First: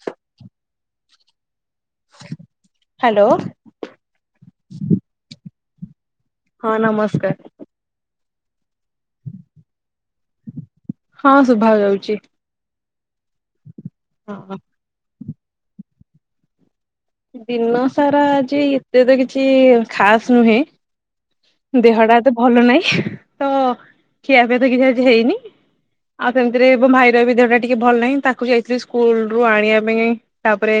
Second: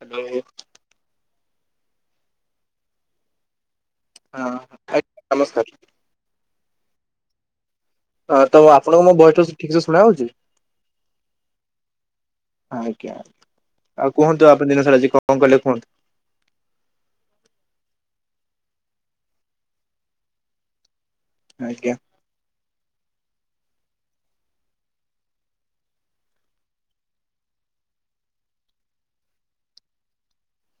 Hello. Hello. ହଁ ଆ hello sir. ହଁ ନମସ୍କାର। ହଁ ତ ଆପଣଙ୍କୁ ମୋ ଭଏସଟା ଠିକ ସେ ଶୁଣା ହଉଛି? ହଁ ଶୁଭା ଯାଉଛି। ଆଜ୍ଞା ଆଉ କୁହନ୍ତୁ ଆପଣ ଦିନ ସାରା ଆଜି କଣ କଲେ କୁହନ୍ତୁ? ଦିନ ସାରା ଆଜି ଏତେ ତ କିଛି ଖାସ୍ ନୁହେଁ। ଆଜ୍ଞା। ଦେହଟା ଏତେ ଭଲ ନାହିଁ ତ ଖିଆପିଆ ତ କିଛି ଆଜି ହେଇନି। ଆଉ ସେମିତିରେ ମୋ ଭାଇର ବି ଦେହଟା ଟିକେ ଭଲ ନାହିଁ ତାକୁ ଯାଇଥିଲି ସ୍କୁଲରୁ ଆଣିବା ପାଇଁ। ତାପରେ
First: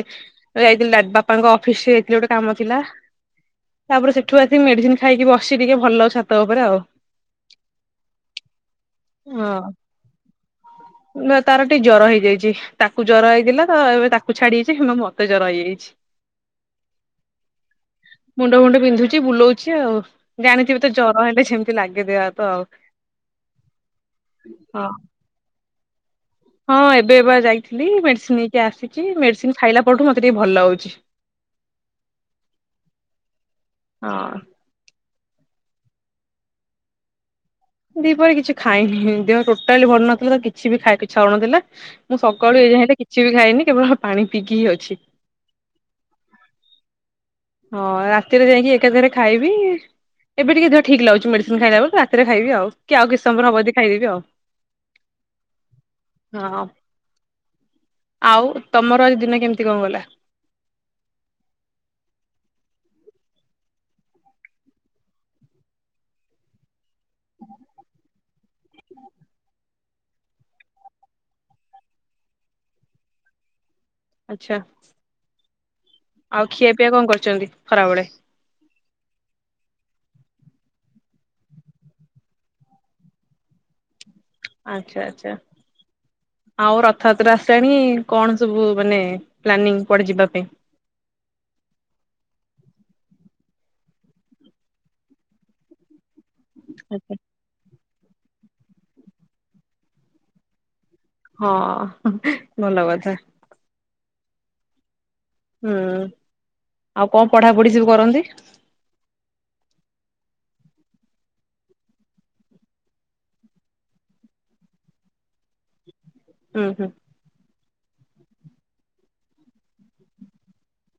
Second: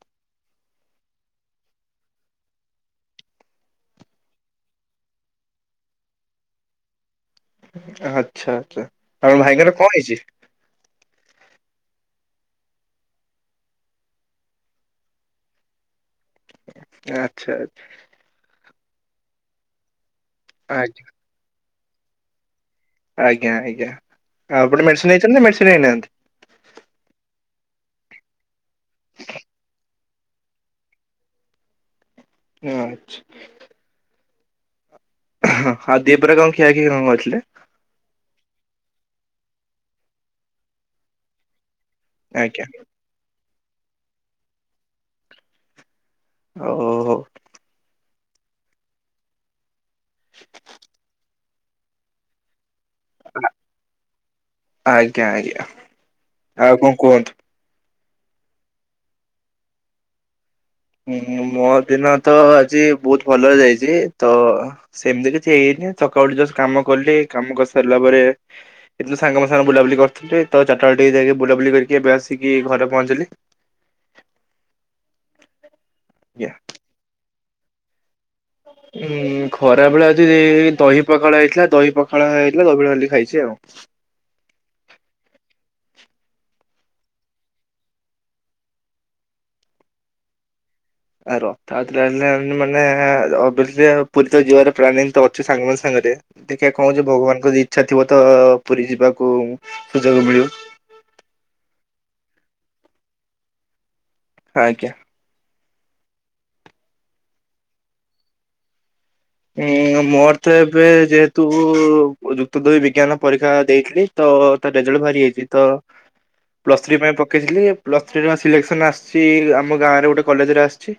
ଯାଇଥିଲି ଦା ବାପାଙ୍କ ଅଫିସରେ ଯାଇଥିଲି ଗୋଟେ କାମ ଥିଲା। ତାପରେ ସେଠୁ ଆସିକି ମେଡିସିନ ଖାଇକି ବସିଛି ଟିକେ ଭଲ ଛାତ ଉପରେ ଆଉ ଆଚ୍ଛା ଆଚ୍ଛା ଆପଣ ଭାଇଙ୍କର କଣ ହେଇଛି? ନା ତାର ଟିକେ ଜ୍ୱର ହେଇଯାଇଛି ତାକୁ ଜ୍ୱର ହେଇଥିଲା ତ ଏବେ ତାକୁ ଛାଡି ଯାଇଛି ମତେ ଜ୍ୱର ହେଇଯାଇଛି। [inaudible] ଆଚ୍ଛା ଆଚ୍ଛା। ମୁଣ୍ଡ ଫୁଣ୍ଡ ବିନ୍ଧୁଛି ବୁଲଉଛି ଆଉ ଆଚ୍ଛା ଜାଣିଥିବେ ତ ଆଜ୍ଞା ଜର ହେଲେ ଯେମିତି ଲାଗେ ଦେହ ହାତ ଆଉ ଆଜ୍ଞା ଆଜ୍ଞା ଆଉ ହଁ। ଆପଣ ମେଡ଼ିସିନ ନେଇଛନ୍ତି ମେଡ଼ିସିନ ନେଇନାହାନ୍ତି? ହଁ ଏବେ ବା ଯାଇଥିଲି ମେଡ଼ିସିନ ନେଇକି ଆସିଛି ମେଡ଼ିସିନ ଖାଇଲା ପରଠୁ ମୋତେ ଟିକେ ଭଲ ଲାଗୁଛି। ଆଛା। ହଁ। ହଁ ଆଉ ଦି ପହରେ କଣ ଖିଆ ଖି କଣ କରିଥିଲେ? ଦିପରେ କିଛି ଖାଇନି ଦେହ ଟୋଟାଲି ଭଲ ନଥିଲା ତ କିଛି ବି ଖାଇବାକୁ ଇଚ୍ଛା ହଉନଥିଲା। ମୁଁ ସକାଳୁ ଆଜ୍ଞା ଏ ଯାଏଁ ତ କିଛି ବି ଖାଇନି କେବଳ ପାଣି ପିଇକି ହିଁ ଅଛି। ଓହୋ ହୋ। ହଁ ରାତିରେ ଯାଇକି ଏକାଥରେ ଖାଇବି ଏବେ ଟିକେ ଦେହ ଠିକ ଲାଗୁଛି ମେଡିସିନ ଖାଇଲା ବେଳକୁ ରାତିରେ ଖାଇବି ଆଉ କି ଆଉ କିଛି ସମୟ ପରେ ହବ ଯଦି ଖାଇଦେବି ଆଉ ଆଜ୍ଞା ଆଜ୍ଞା ହଁ। ଆଉ କଣ କୁହନ୍ତୁ? ଆଉ ତମର ଆଜି ଦିନ କେମିତି କଣ ଗଲା? ହୁଁ ମୋ ଦିନ ତ ଆଜି ବହୁତ ଭଲରେ ଯାଇଛି ତ ସେମିତି କିଛି ହେଇନି ସକାଳୁ ଉଠି ଯଷ୍ଟ କାମ କଲି କାମ କରିସାରିଲା ପରେ [inaudible] ଏମିତି ସାଙ୍ଗ ସାଙ୍ଗ ବୁଲାବୁଲି କରିଥିଲି ତ ଚାରଟା ବେଳେ ଟିକେ ଯାଇକି ବୁଲାବୁଲି କରିକି ଏବେ ଆସିକି ଘରେ ପହଞ୍ଚିଲି। ଆଚ୍ଛା। ଆଉ ଆଜ୍ଞା। ଖିଆ ପିଆ କଣ କରିଛନ୍ତି ଖରାବେଳେ? ଏ ଖରାବେଳେ ଆଜି ଦହି ପଖାଳ ହେଇଥିଲା ଦହି ପଖାଳ ହେଇଥିଲା ଦହି ପଖାଳ ଖାଲି ଖାଇଛି ଆଉ ଆଚ୍ଛା ଆଚ୍ଛା। ଆଉ ରଥଯାତ୍ରା ଆସିଲାଣି କଣ ସବୁ ମାନେ ପ୍ଲାନିଂ କୁଆଡେ ଯିବା ପାଇଁ? ଆ ରଥଯାତ୍ରା ହେଲା ମାନେ ଅ ପୁରୀ ତ ଯିବାର ପ୍ଲାନିଂ ତ ଅଛି ସାଙ୍ଗମାନ ସାଙ୍ଗରେ ଦେଖିବା କଣ ଯେ ଭଗବାନଙ୍କ ଯଦି ଇଛା ଥିବ ତ ପୁରୀ ଯିବାକୁ ସୁଯୋଗ ମିଳିବ। ହଁ ଭଲ କଥା। ଆଜ୍ଞା। ହୁଁ ଆଉ କଣ ପଢାପଢି ସବୁ କରନ୍ତି? ଏ ମୋର ତ ଏବେ ଯେହେତୁ ଯୁକ୍ତଦୁଇ ବିଜ୍ଞାନ ପରୀକ୍ଷା ଦେଇଥିଲି। ତ ତାର ରେଜଲ୍ଟ ଭାରି ଯାଇଛି ତ ହୁଁ ପ୍ଲସ ହୁଁ ଥ୍ରୀ ପାଇଁ ପକେଇଥିଲି ପ୍ଲସ୍ ଥ୍ରୀରେ ସିଲେକ୍ସନ୍ ଆସିଛି ଆମ ଗାଁରେ ଗୋଟେ କଲେଜରେ ଆସିଛି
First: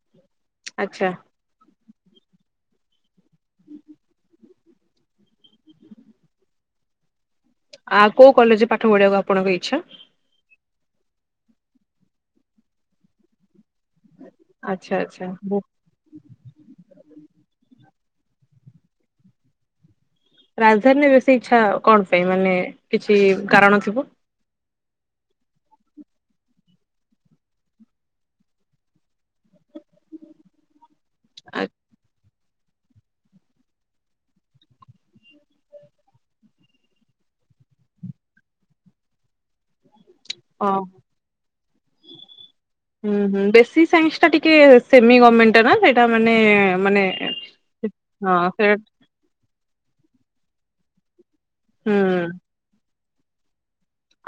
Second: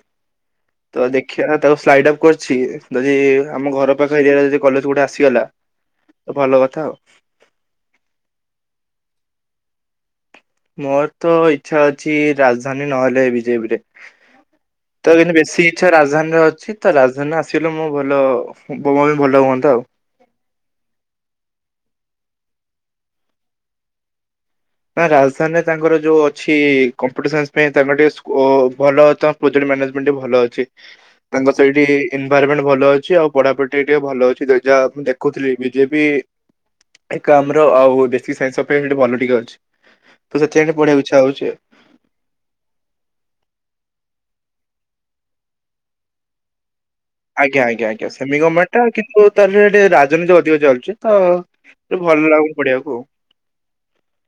ତ ଆଚ୍ଛା ଦେଖ ଦେଖିଆ ତାକୁ ସ୍ଲାଇଡ୍ ଅପ୍ କରିଛି। ଯଦି ଆମ ଘର ପାଖ ଏରିଆରେ ଯଦି କଲେଜ ଗୋଟେ ଆସିଗଲା ତ ଭଲ କଥା ଆଉ ଆଉ କୋଉ କଲେଜରେ ପାଠ ପଢିବାକୁ ଆପଣଙ୍କ ଇଚ୍ଛା? ମୋର ତ ଇଚ୍ଛା ଅଛି ରାଜଧାନୀ ନହେଲେ ବିଜେପି ରେ? ଆଚ୍ଛା ତ ଆଚ୍ଛା କିନ୍ତୁ ବେଶୀ କିଛ ରାଜଧାନୀରେ ଅଛି ତ ରାଜଧାନୀରେ ଆସିଲେ ମୋ ଭଲ [inaudible] ବି ଭଲ ହୁଅନ୍ତା ଆଉ ରାଜଧାନୀରେ ବେଶୀ ଇଛା କଣ ପାଇଁ ମାନେ କିଛି କାରଣ ଥିବ? ନା ରାଜଧାନୀରେ ତାଙ୍କର ଯୋଉ ଅଛି କମ୍ପିଟରସନ୍ସ ପାଇଁ ତାଙ୍କର ଟିକେ ସ୍କୋ ଭଲ ତ ପ୍ରୋଜେକ୍ଟ ମାନେଜ ମିଣ୍ଡି ଭଲ ଅଛି ତାଙ୍କ ସେଇଠି ଏନଭାରମେଣ୍ଟ ଭଲ ଅଛି ଆଉ ପଢାପଢି ଟିକେ ଭଲ ଅଛି। ଯେ ଯାହା ମୁଁ ଦେଖୁଥିଲି ବିଜେପି ଏକାମ୍ର ଆଉ ବେସିକ୍ ସାଇନ୍ସ ପାଇଁ ସେଇଠି ଭଲ ଟିକେ ଅଛି। ତ ସେଥିପାଇଁ ଟିକେ ପଢିବାକୁ ଇଚ୍ଛା ହୋଉଛି ଆଉ। ହଁ ହୁଁ ହୁଁ ବେଶୀକ ସାଇନ୍ସ ଟା ଟିକେ ସେମି ଗମେଣ୍ଟ ସେଇଟା ମାନେ ମାନେ ଆଜ୍ଞା ଆଜ୍ଞା ଆଜ୍ଞା ସେମି ହଁ ସେ ଗର୍ମେଣ୍ଟା କିନ୍ତୁ ତାହ ରାଜନୀତି ଅଧିକ ଚାଲୁଛି ତ ହୁଁ ଟିକେ ଭଲ ଲାଗୁନି ପଢିବାକୁ ଆଉ।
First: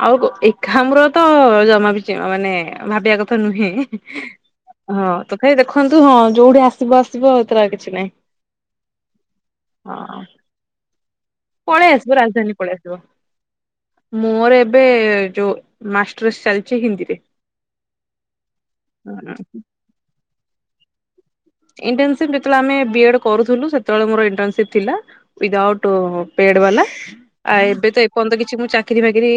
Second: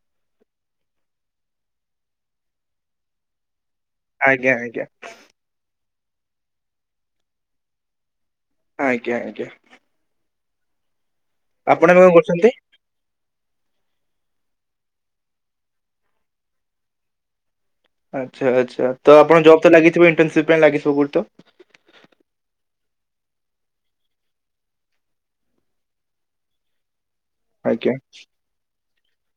ଆଉ ଏକାମ୍ର ତ ଜମା ବି ମାନେ ଭାବିବା କଥା ନୁହେଁ। ଆଜ୍ଞା ଆଜ୍ଞା। ଏଇ ଦେଖନ୍ତୁ ହଁ ଯୋଉଠି ଆସିବ ଆସିବ ଏଥରେ ଆଉ କିଛି ନାଇଁ। ଆଜ୍ଞା ଆଜ୍ଞା। ହଁ। ଆପଣ ପଳେଇ ଏବେ କଣ ଆସିବ କରୁଛନ୍ତି? ରାଜଧାନୀ ପଳେଇ ଆ ମୋର ଏବେ ଯୋଉ ମାଷ୍ଟର୍ସ ଚାଲିଛି ହିନ୍ଦୀରେ। ଆଚ୍ଛା ଆଚ୍ଛା ତ ଆପଣ ଜବ୍ ତ ଲାଗିଥିବ ଇଣ୍ଟନ୍ସିପ ପାଇଁ ଲାଗଥିବ କୋଉଠି ତ। ଇଣ୍ଟନ୍ସିପ ଯେତେବେଳେ ଆମେ ବି ଏଡ୍ କରୁଥିଲୁ ସେତେବେଳେ ମୋର ଇଣ୍ଟନସିପ ଥିଲା। ୱିଦାଉଟ୍ ପେଡ ବାଲା। ଆ ଏବେ ଆଜ୍ଞା ତ ଏପର୍ଯ୍ୟନ୍ତ କିଛି ମୁ ଚାକ୍ ଚାକିରି ବାକିରି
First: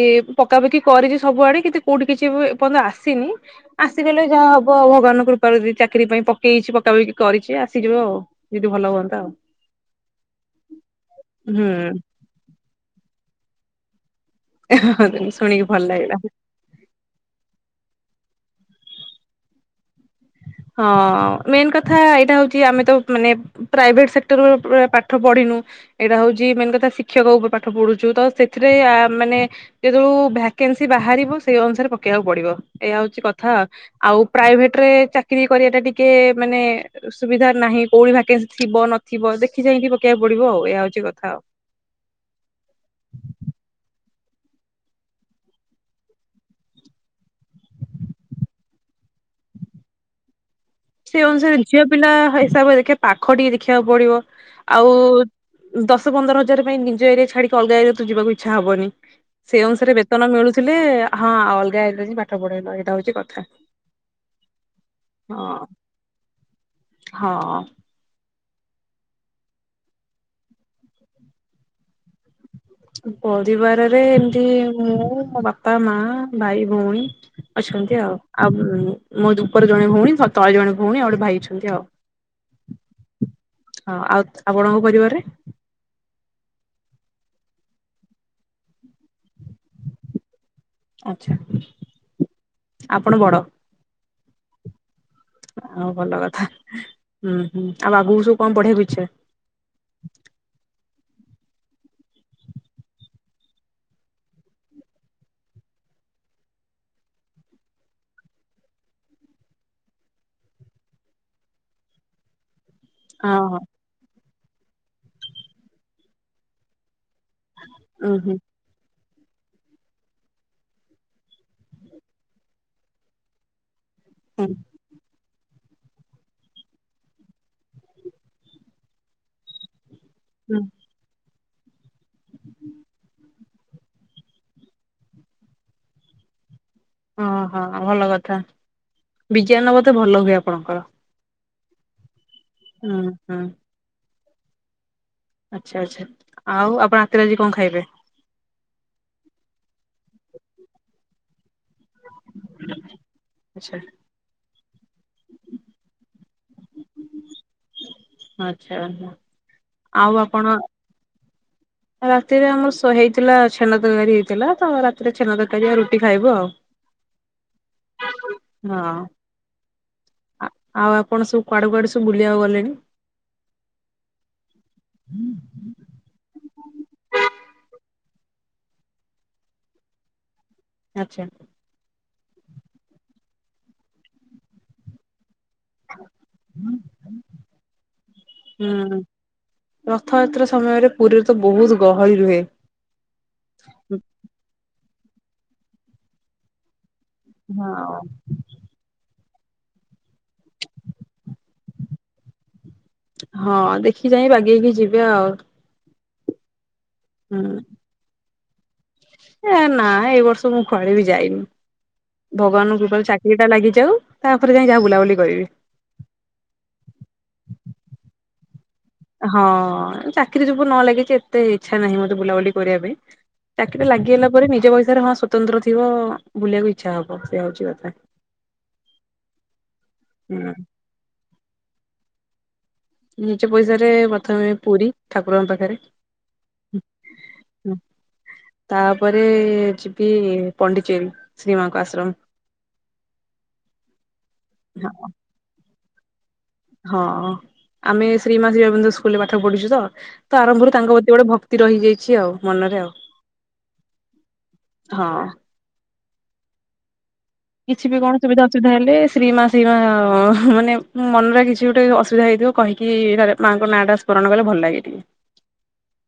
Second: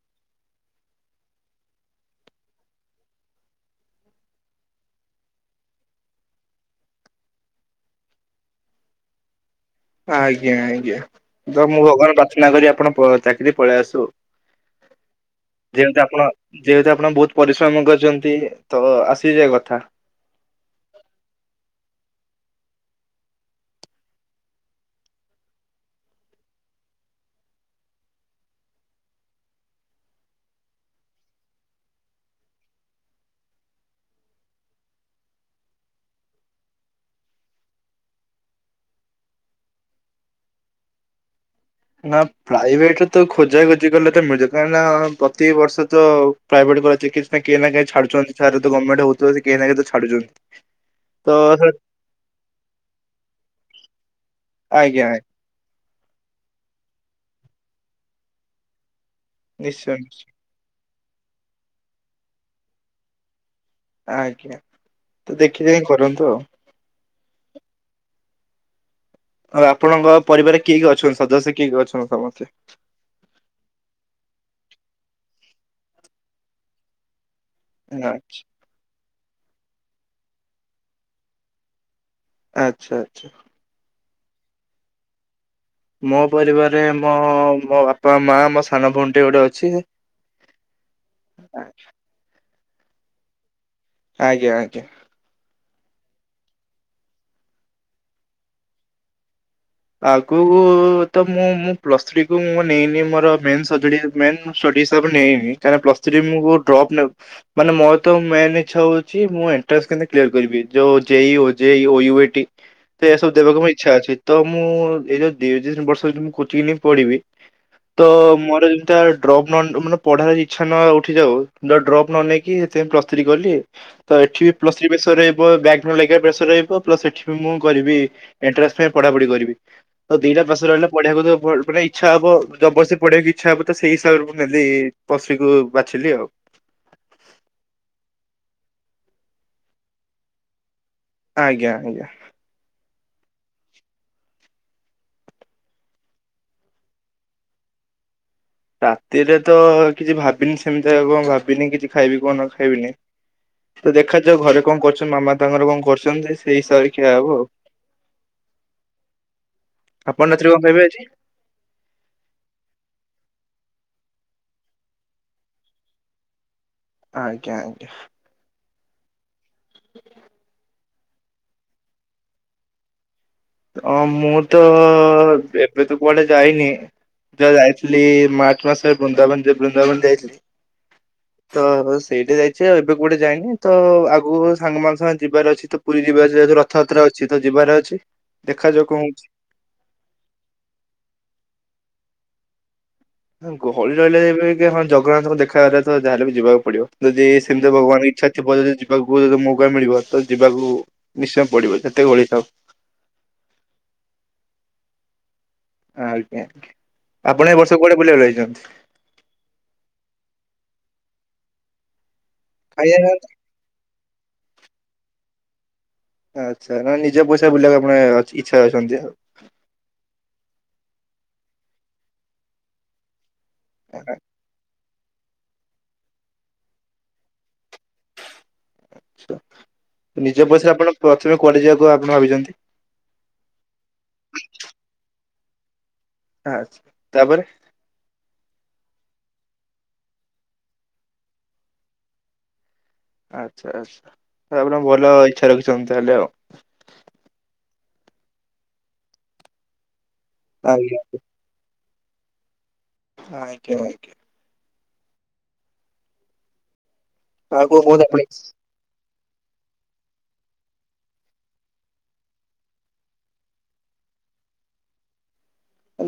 ପକାପକି କରିଛି ସବୁ ଆଡେ। କିନ୍ତୁ କୋଉଠି କିଛି ଏ ପର୍ଯ୍ୟନ୍ତ ଆସିନି ଆସିଗଲେ ଯାହା ହବ ଭଗବାନଙ୍କ କୃପାରୁ ଯଦି ଚାକିରି ପାଇଁ ପକେଇଛି ପକ - ତ କରିଛି ଆସିଯିବ ଆଉ ଯଦି ଭଲ ହୁଅନ୍ତା ଆଉ। ଆଜ୍ଞା ଆଜ୍ଞା ତ ହୁଁ ମୁଁ ଭଗବାନଙ୍କୁ ପ୍ରାର୍ଥନା କରି ଆପଣ ଚାକିରି ପଳେଇ ଆସୁ। ଶୁଣିକି ଭଲ ଯେହେତୁ ଆପଣ ଲାଗିଲା। ଯେହେତୁ ଆପଣ ବହୁତ ପରିଶ୍ରମ କରିଛନ୍ତି ତ ଆସିଯିବା କଥା। ହଁ ମେନ୍ କଥା ଏଇଟା ହଉଛି ଆମେ ତ ମାନେ ପ୍ରାଇଭେଟ ସେକ୍ଟର ପ ପାଠ ପଢିନୁ। ଏଇଟା ହଉଛି ମେନ୍ କଥା ଶିକ୍ଷକ ଉପରେ ପାଠ ପଢୁଛୁ ତ ସେଥିରେ ଆ ମାନେ ଯେତେବେଳୁ ଭ୍ୟାକେନ୍ସି ବାହାରିବ ସେଇ ଅନୁସାରେ ପକେଇବାକୁ ପଡିବ। ଏୟା ହୋଉଛି କଥା। ଆଉ ପ୍ରାଇଭେଟରେ ଚାକିରିୀ କରିବା ଟା ଟିକେ ମାନେ ସୁବିଧା ନାହିଁ କୋଉଠି ଭାକେନ୍ସି ଥିବ ନଥିବ ଦେଖି ଯାଇକି ପକେଇକୁ ପଡିବ ଆଉ ଏହା ହଉଛି କଥା ଆଉ। ନା ପ୍ରାଇଭେଟରେ ତ ଖୋଜାଖୋଜି କଲେ ତ ମିଳୁଯ କାହିଁକିନା ପ୍ରତିିବର୍ଷ ତ ପ୍ରାଇଭେଟ୍ ଚିକ୍ସ କେହି ନା କେହିଁ ଛାଡୁଛନ୍ତି ଛୁଆ ତ ଗର୍ଣ୍ଣେଣ୍ଟ ହେଉଛନ୍ତି କେହି ନା କେହି ତ ଛାଡୁଛନ୍ତି। ସେଇ ତ ଅନୁସାରେ ସେ- ଝିଅ ପିଲା ହିସାବରେ ଦେଖିବ ପାଖ ଟିକେ ଦେଖିବାକୁ ପଡିବ ଆଉ ଆଜ୍ଞା ଆଜ୍ଞା, ଦଶ ପନ୍ଦର ହଜାର ପାଇଁ ନିଜ ଏରିଆ ଛାଡିକି ଅଲଗା ଏରିଆ ତ ଯିବାକୁ ଇଛା ହବନି। ସେଇ ଅନୁସାରେ ନିଶ୍ଚୟ ନିଶ୍ଚୟ। ବେତନ ମିଳୁଥିଲେ ହଁ ଅଲଗା ହେଇ ପାଠ ପଢେଇଲା ଏଇଟା ହଉଛି କଥା। ଆଜ୍ଞା ତ ହଁ ଦେଖି ଚାହିଁ କରନ୍ତୁ ଆଉ। ହଁ। ଆଉ ଆପଣଙ୍କ ପରିବାରରେ କିଏ କିଏ ଅଛନ୍ତି ସଦସ୍ୟ କିଏ କିଏ ଅଛନ୍ତି ସମସ୍ତେ? ପରିବାରରେ ଏମିତି ମୁଁ ମୋ ବାପା ମା ଭାଇ ଭଉଣୀ। ଅଛନ୍ତି ନା, ଆଉ ଆଉ ମୋ ଉପରେ ଜଣେ ଭଉଣୀ ତଳେ ଜଣେ ଭଉଣୀ ଆଉ ଗୋଟେ ଭାଇ ଅଛନ୍ତି ଆଉ। ଆଚ୍ଛା ଆଚ୍ଛା। ହଁ ଆଉ ତ ଆପଣଙ୍କ ପରିବାରରେ? ମୋ ପରିବାରରେ ମୋ ମୋ ବାପା ମା ମୋ ସାନ ଭଉଣୀଟେ ଗୋଟେ ଅଛି। ଆଛା ଆପଣ ବଡ? ଆଜ୍ଞା ଆଜ୍ଞା। ଆଉ ଭଲ କଥା। ହୁଁ ହୁଁ ଆଉ ଆଗକୁ ସବୁ କଣ ପଢିବାକୁ ଇଛା? ଆଗକୁ ତ ମୁଁ ମୁଁ ପ୍ଲସ ଥ୍ରୀ କୁ ମୁ ନେଇନି ମୋର ମେନ ସଜ ମେନ୍ ଷ୍ଟଡି ହିସାବରେ ନେଇନି। କାଇଁନା ପ୍ଲସ ଥ୍ରି ମୁଁ ବହୁତ୍ ଡ୍ରପ୍ ନଉ ମାନେ ମୋର ତ ମେନ୍ ଇଚ୍ଛା ହୋଉଛି ମୁଁ ଏଣ୍ଟ୍ରାନ୍ସ କେମତି କ୍ଲିୟର କରିବି ଯୋଉ ଯେ ଇ ଓ ଜେଇ ଓ ୟୁ ଏ ଟି। ହ। ତ ଏଇଆ ସବୁ ଦେବାକୁ ମୁଁ ଇଛା ଅଛି। ତ ମୁଁ ଏଇ ଯୋଉ ଦି ତିନ ବର୍ଷ ଯଦି ମୁଁ କୋଚିଂ ନେଇକି ପଢିବି ତ ଉଁ ହୁଁ ମୋର ଏଇ ତ ଡ୍ରପ ନ ମାନେ ପଢାର ଇଛା ନୁ ଉଠିକି ଆଉ, ଡ୍ରପ ନ ନେଇକି ସେଥିପାଇଁ ପ୍ଲସ୍ ଥ୍ରୀ କଲି। ତ ଏଠି ହୁଁ ବି ପ୍ଲସ ଥ୍ରୀ ପ୍ରେସର ରହିବ, ବ୍ୟାକ୍ ନ ଲାଗିବା ପ୍ରେସର ରହିବ, ପ୍ଲସ୍ ଏଠି ବି ମୁଁ କରିବି ଏଣ୍ଟ୍ରାନ୍ସ ପାଇଁ। ପଢାପଢି କରିବି, ତ ଦିଟା ହୁଁ ପ୍ରେସର ରହିଲା। ପଢିବାକୁ ତ ମାନେ ଇଛା ହବ ଜବରସି ପଢିବାକୁ ଇଛା ହବ ତ, ସେଇ ହିସାବରେ ମୁଁ ନେଲି ପଶୀକୁ ବାଛିଲି ଆଉ। ଓହୋ ଭଲ କଥା, ବିଜ୍ଞାନ ବୋଧେ ଭଲ ହୁଏ ଆପଣଙ୍କର। ଆଜ୍ଞା ଆଜ୍ଞା। ହୁଁ ହୁଁ। ଆଛା, ଆଛା, ଆଉ ଆପଣ ଆତିରେ ଆଜି କଣ ଖାଇବେ। ରାତିରେ ତ କିଛି ଭାବିନି, ସେମିତି କଣ ଭାବିନି, କିଛି ଖାଇବି କଣ, ନ ଖାବିନି ଆଚ୍ଛା ତ ଦେଖା ଯୋଉ ଘରେ କଣ କରୁଛନ୍ତି, ମାମା ତାଙ୍କର କଣ କରୁଛନ୍ତି, ସେଇ ହିସାବରେ ଖିଆ ହବ ଆଉ। ଆଛା, ଆଉ ରାତିରେ ଆପଣ? କଣ ଖାଇବେ ଆଜି? ରାତିରେ ଆମର ହେଇଥିଲା ଛେନା ତରକାରୀ ହେଇଥିଲା, ତ ରାତିରେ ଛେନା ତରକାରୀ ଆଉ ରୁଟି ଖାଇବୁ ଆଉ। ଆଜ୍ଞା ଆଜ୍ଞା। ହଁ ଆଉ ଆପଣ ସବୁ କୁଆଡେ କୁଆଡେ ସବୁ ବୁଲିବାକୁ ଗଲେଣି? ହଁ ମୁଁ ତ ଏବେ ତ କୁଆଡେ ଯାଇନି। ଯା ଯାଇଥିଲି ମାର୍ଚ୍ଚ ମାସରେ ବୃନ୍ଦାବନ, ବୃନ୍ଦାବନ ଯାଇଥିଲି। ଆଛା। ତ ସେଇଠି ଯାଇଛି ଆଉ ଏବେ କୁଆଡେ ଯାଇନି ତ, ଆଗକୁ ସାଙ୍ଗମାନ ସାଙ୍ଗ ଯିବାର ଅଛି ତ। ପୁରୀ ଯିବାର ଅଛି, ଯେହେତୁ ରଥଯାତ୍ରା ଅଛି ତ ଯିବାର ଅଛି, ଦେଖାଯାଉ କଣ ହୁଁ ହଉଛି? ରଥଯାତ୍ରା ସମୟରେ ପୁରୀରେ ତ ବହୁତ ଗହଳି ରୁହେ। ଗହଳି ରହିଲେ ହଁ ଜଗନ୍ନାଥଙ୍କୁ ଦେଖା [unintelligible] ତ ଯାହେଲେ ବି ଯିବାକୁ ପଡିବ। ଯଦି ସେମିତି ହଁ ଭଗବାନଙ୍କ ଇଛା ଥିବ ଯଦି ଯିବି। ଯିବାକୁ ଯଦି ମୌକା ମିଳିବ, ତ ଯିବାକୁ ନିଶ୍ଚୟ ପଡିବ, ଯେତେ ଗହଳି ଥାଉ। ହଁ ଦେଖି ଯାଇ ବାଗେଇକି ଯିବ ଆଉ। ଆଜ୍ଞା, ଆପଣ ହୁଁ ଏ ବର୍ଷ କୁଆଡେ ବୁଲିବାକୁ ଯାଇଚନ୍ତି? ଏ ନା, ଏଇ ବର୍ଷ ମୁଁ କୁଆଡେ ବି ଯାଇନି। ଭଗବାନଙ୍କୁ କୃପାରୁ ଆଜ୍ଞା ଚାକିରି ଟା ଲାଗିଯାଉ, ତାପରେ ଯାଇ ଯାହା ବୁଲାବୁଲି କରିବି। ଆଛା, ମାନେ ନିଜ ପଇସା ବୁଲିବାକୁ ଆପଣ ଇଛା ଅଛନ୍ତି ଆଉ। ହଁ, ଚାକିରି [unintelligible] ନ ଲାଗିଛି ଏତେ ଇଛା ନାହିଁ ମୋର ବୁଲାବୁଲି କରିବା ପାଇଁ। ଚାକିରି ଆଚ୍ଛା ଲାଗିଗଲା ପରେ, ନିଜ ପଇସାରେ ହଁ ସ୍ଵତନ୍ତ୍ର ଥିବ ବୁଲିବାକୁ ଇଛା ହବ, ସେ ହଉଛି କଥା। ଆଛା, ନିଜ ହୁଁ ପଇସାରେ ଆପଣ ପ୍ରଥମେ କୁଆଡେ ଯିବାକୁ ଆପଣ ଭାବିଛନ୍ତି? ନିଜ ପଇସା ରେ ପ୍ରଥମେ ପୁରୀ, ଠାକୁରଙ୍କ ପାଖରେ। ଆଛା, ତାପରେ ତାପରେ ଯିବି ପଣ୍ଡିଚେରି, ଶ୍ରୀ ମାଙ୍କ ଆଶ୍ରମ। ଆଛା ଆଛା, [unintelligible] ଆପଣ ହଁ। ଭଲ ଇଛା ରଖିଛନ୍ତି ତାହେଲେ ଆଉ ହଁ, ଆମେ ଶ୍ରୀ ମା ଅରବିନ୍ଦ ସ୍କୁଲରେ ପାଠ ପଢ଼ିଛୁ ତ, ତ ଆରମ୍ଭରୁ ଆଜ୍ଞା ତାଙ୍କ ପ୍ରତି ଗୋଟେ ଭକ୍ତ ତି ରହିଯାଇଛି ଆଉ, ମନରେ ଆଉ ଆଜ୍ଞା ଆଜ୍ଞା। ହଁ ଅ। ଆଉ କିଛି ବି କୁହନ୍ତୁ କଣ ଆପଣ ସୁବିଧା ଅସୁବିଧା ହେଲେ ଶ୍ରୀମା, ଶ୍ରୀମା ମାନେ ମନରେ କିଛି ଗୋଟେ ଅସୁବିଧା ହେଇଥିବ କହିକି ମାଙ୍କ ନାଁଟା ସ୍ମରଣ କଲେ ଭଲ ଲାଗେ ଟିକେ।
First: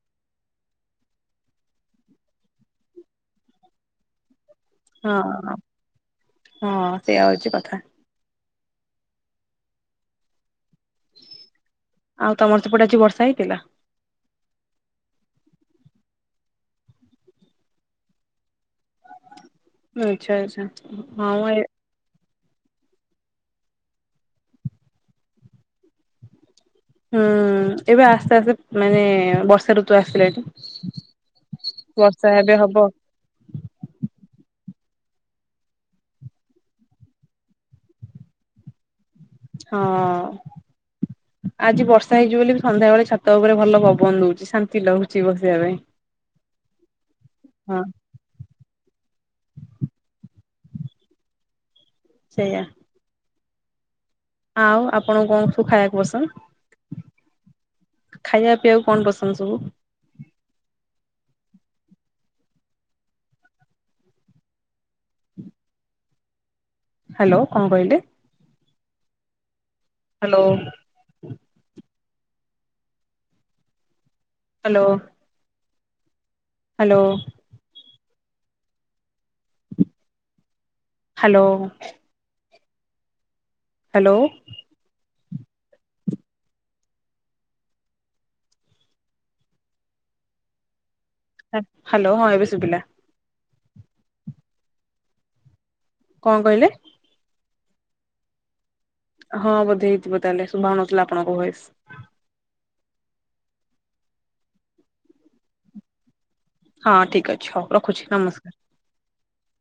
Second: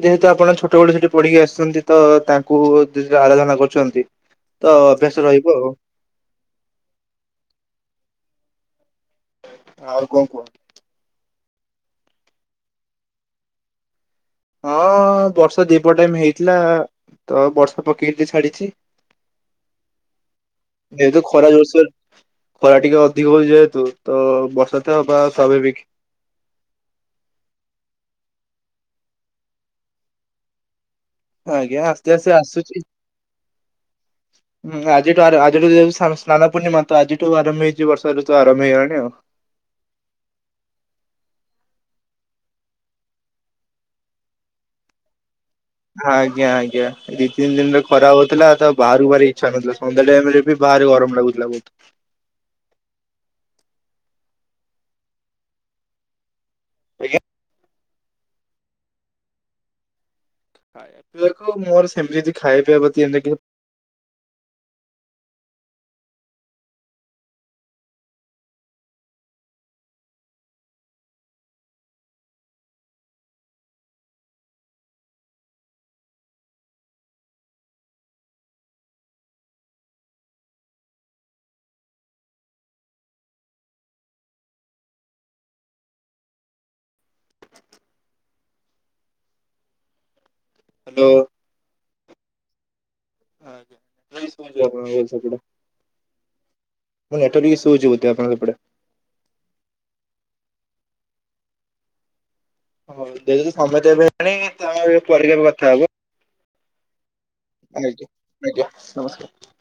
ଯେହେତୁ ଆପଣ ଛୋଟବେଳୁ ସେଇଠି ପଢ଼ିକି ଆସୁଛନ୍ତି ତ, ତାଙ୍କୁୁଇ ଆରାଧନା କରୁଛନ୍ତି। ତ ହଁ ଅଭ୍ୟାସ ରହିବ ଆଉ ହଁ ସେଇୟା ହଉଛି କଥା। ଆଉ କଣ କୁହ? ଆଉ ତମର ସେପଟେ ଆଜି ବର୍ଷା ହେଇଥିଲା? ହଁ ବର୍ଷା ଦିପହର ଟାଇମ ହେଇଥିଲା। ତ ବର୍ଷା ପକେଇକି ଟିକେ ଛାଡ଼ିଛି। ଆଛା ଆଛା ଯେହେତୁ ହଁ ଖରା ମୁଁ ଜୋରସୋର ଖରା ଟିକେ ଅଧିକ ହଉଚି ଯେହେତୁ ତ ବର୍ଷା ତ ହବା ସ୍ୱାଭାବିକ। ହୁଁ ଏବେ ଆସ୍ତେ ଆସ୍ତେ ମାନେ ବର୍ଷା ଋତୁ ଆସିଲା ଏଠି। ଆଜ୍ଞା ଆସ୍ତେ ଆସ୍ତେ ବର୍ଷା ଏବେ ଆସୁଛି। ହବ। ହୁ ଆଜିଠୁ ଆର ଆଜିଠୁ ଯଦି ସ୍ନାନ ପୂର୍ଣ୍ଣିମା ତ ଆଜିଠୁ ଆରମ୍ଭ ହେଇଛି ବର୍ଷା ଋତୁ ଆରମ୍ଭ ହେଇଗଲାଣି ଆଉ। ହଁ ଅଁ ଆଜି ବର୍ଷା ହେଇଯିବ ବୋଲି ସନ୍ଧ୍ୟା ବେଳେ ଛାତ ଉପରେ ଭଲ ପବନ ଦଉଛି ଶାନ୍ତି ଲାଗଛି ବସିବା ପାଇଁ। ଆଜ୍ଞା ଆଜ୍ଞା ଦି ତିନି ଦିନରେ ହଁ ଖରା ହଉଥିଲା ତ ବାହାରୁ ବାହାରିବାକୁ ଇଛା ନଥିଲା ସନ୍ଧ୍ୟା ଟାଇମରେ ବି ବାହାରେ ଗରମ ଲାଗୁଥିଲା ବହୁତ। ସେଇଆା। ଆଉ ଆପଣଙ୍କୁ କଣ ସବୁ ଖାଇବାକୁ ପସନ୍ଦ? ଆଜ୍ଞା। ଖାଇବା ପିଇବାକୁ କଣ ପସନ୍ଦ ସବୁ? ଖାଇବା ପିଇବା କଣ ମୋର ସେମିତି ଖାଇବା ପିଇବା ପ୍ରତି ଏମତି କେଭେ ହ୍ୟାଲୋ କଣ କହିଲେ? Hello. Hello. Hello. Hello. Hello. Hello. Hello ହଁ ଏବେ ସୁଭିଲା। ଆଜ୍ଞା। [inaudible] ଆପଣଙ୍କର ଇଛା ଥିଲା। କଣ କହିଲେ? ମୁଁ କହିଲି [inaudible] ଆପଣଙ୍କ ହେପଟେ ହଁ ବୋଧେ ହେଇଥିବ ତାହେଲେ ଶୁଭାଯାଉ ନଥିଲା ଆପଣଙ୍କ ଭଏସ। ହଉ ଯଦି ସମୟ ଦେବେନି ତାହେଲେ ପରେ କେବେ କଥା ହବା। ହଁ ଠିକ ଅଛି। ହଉ ରଖୁଛି ଆଜ୍ଞା ନମସ୍କାର। ଆଜ୍ଞା ନମସ୍କାର।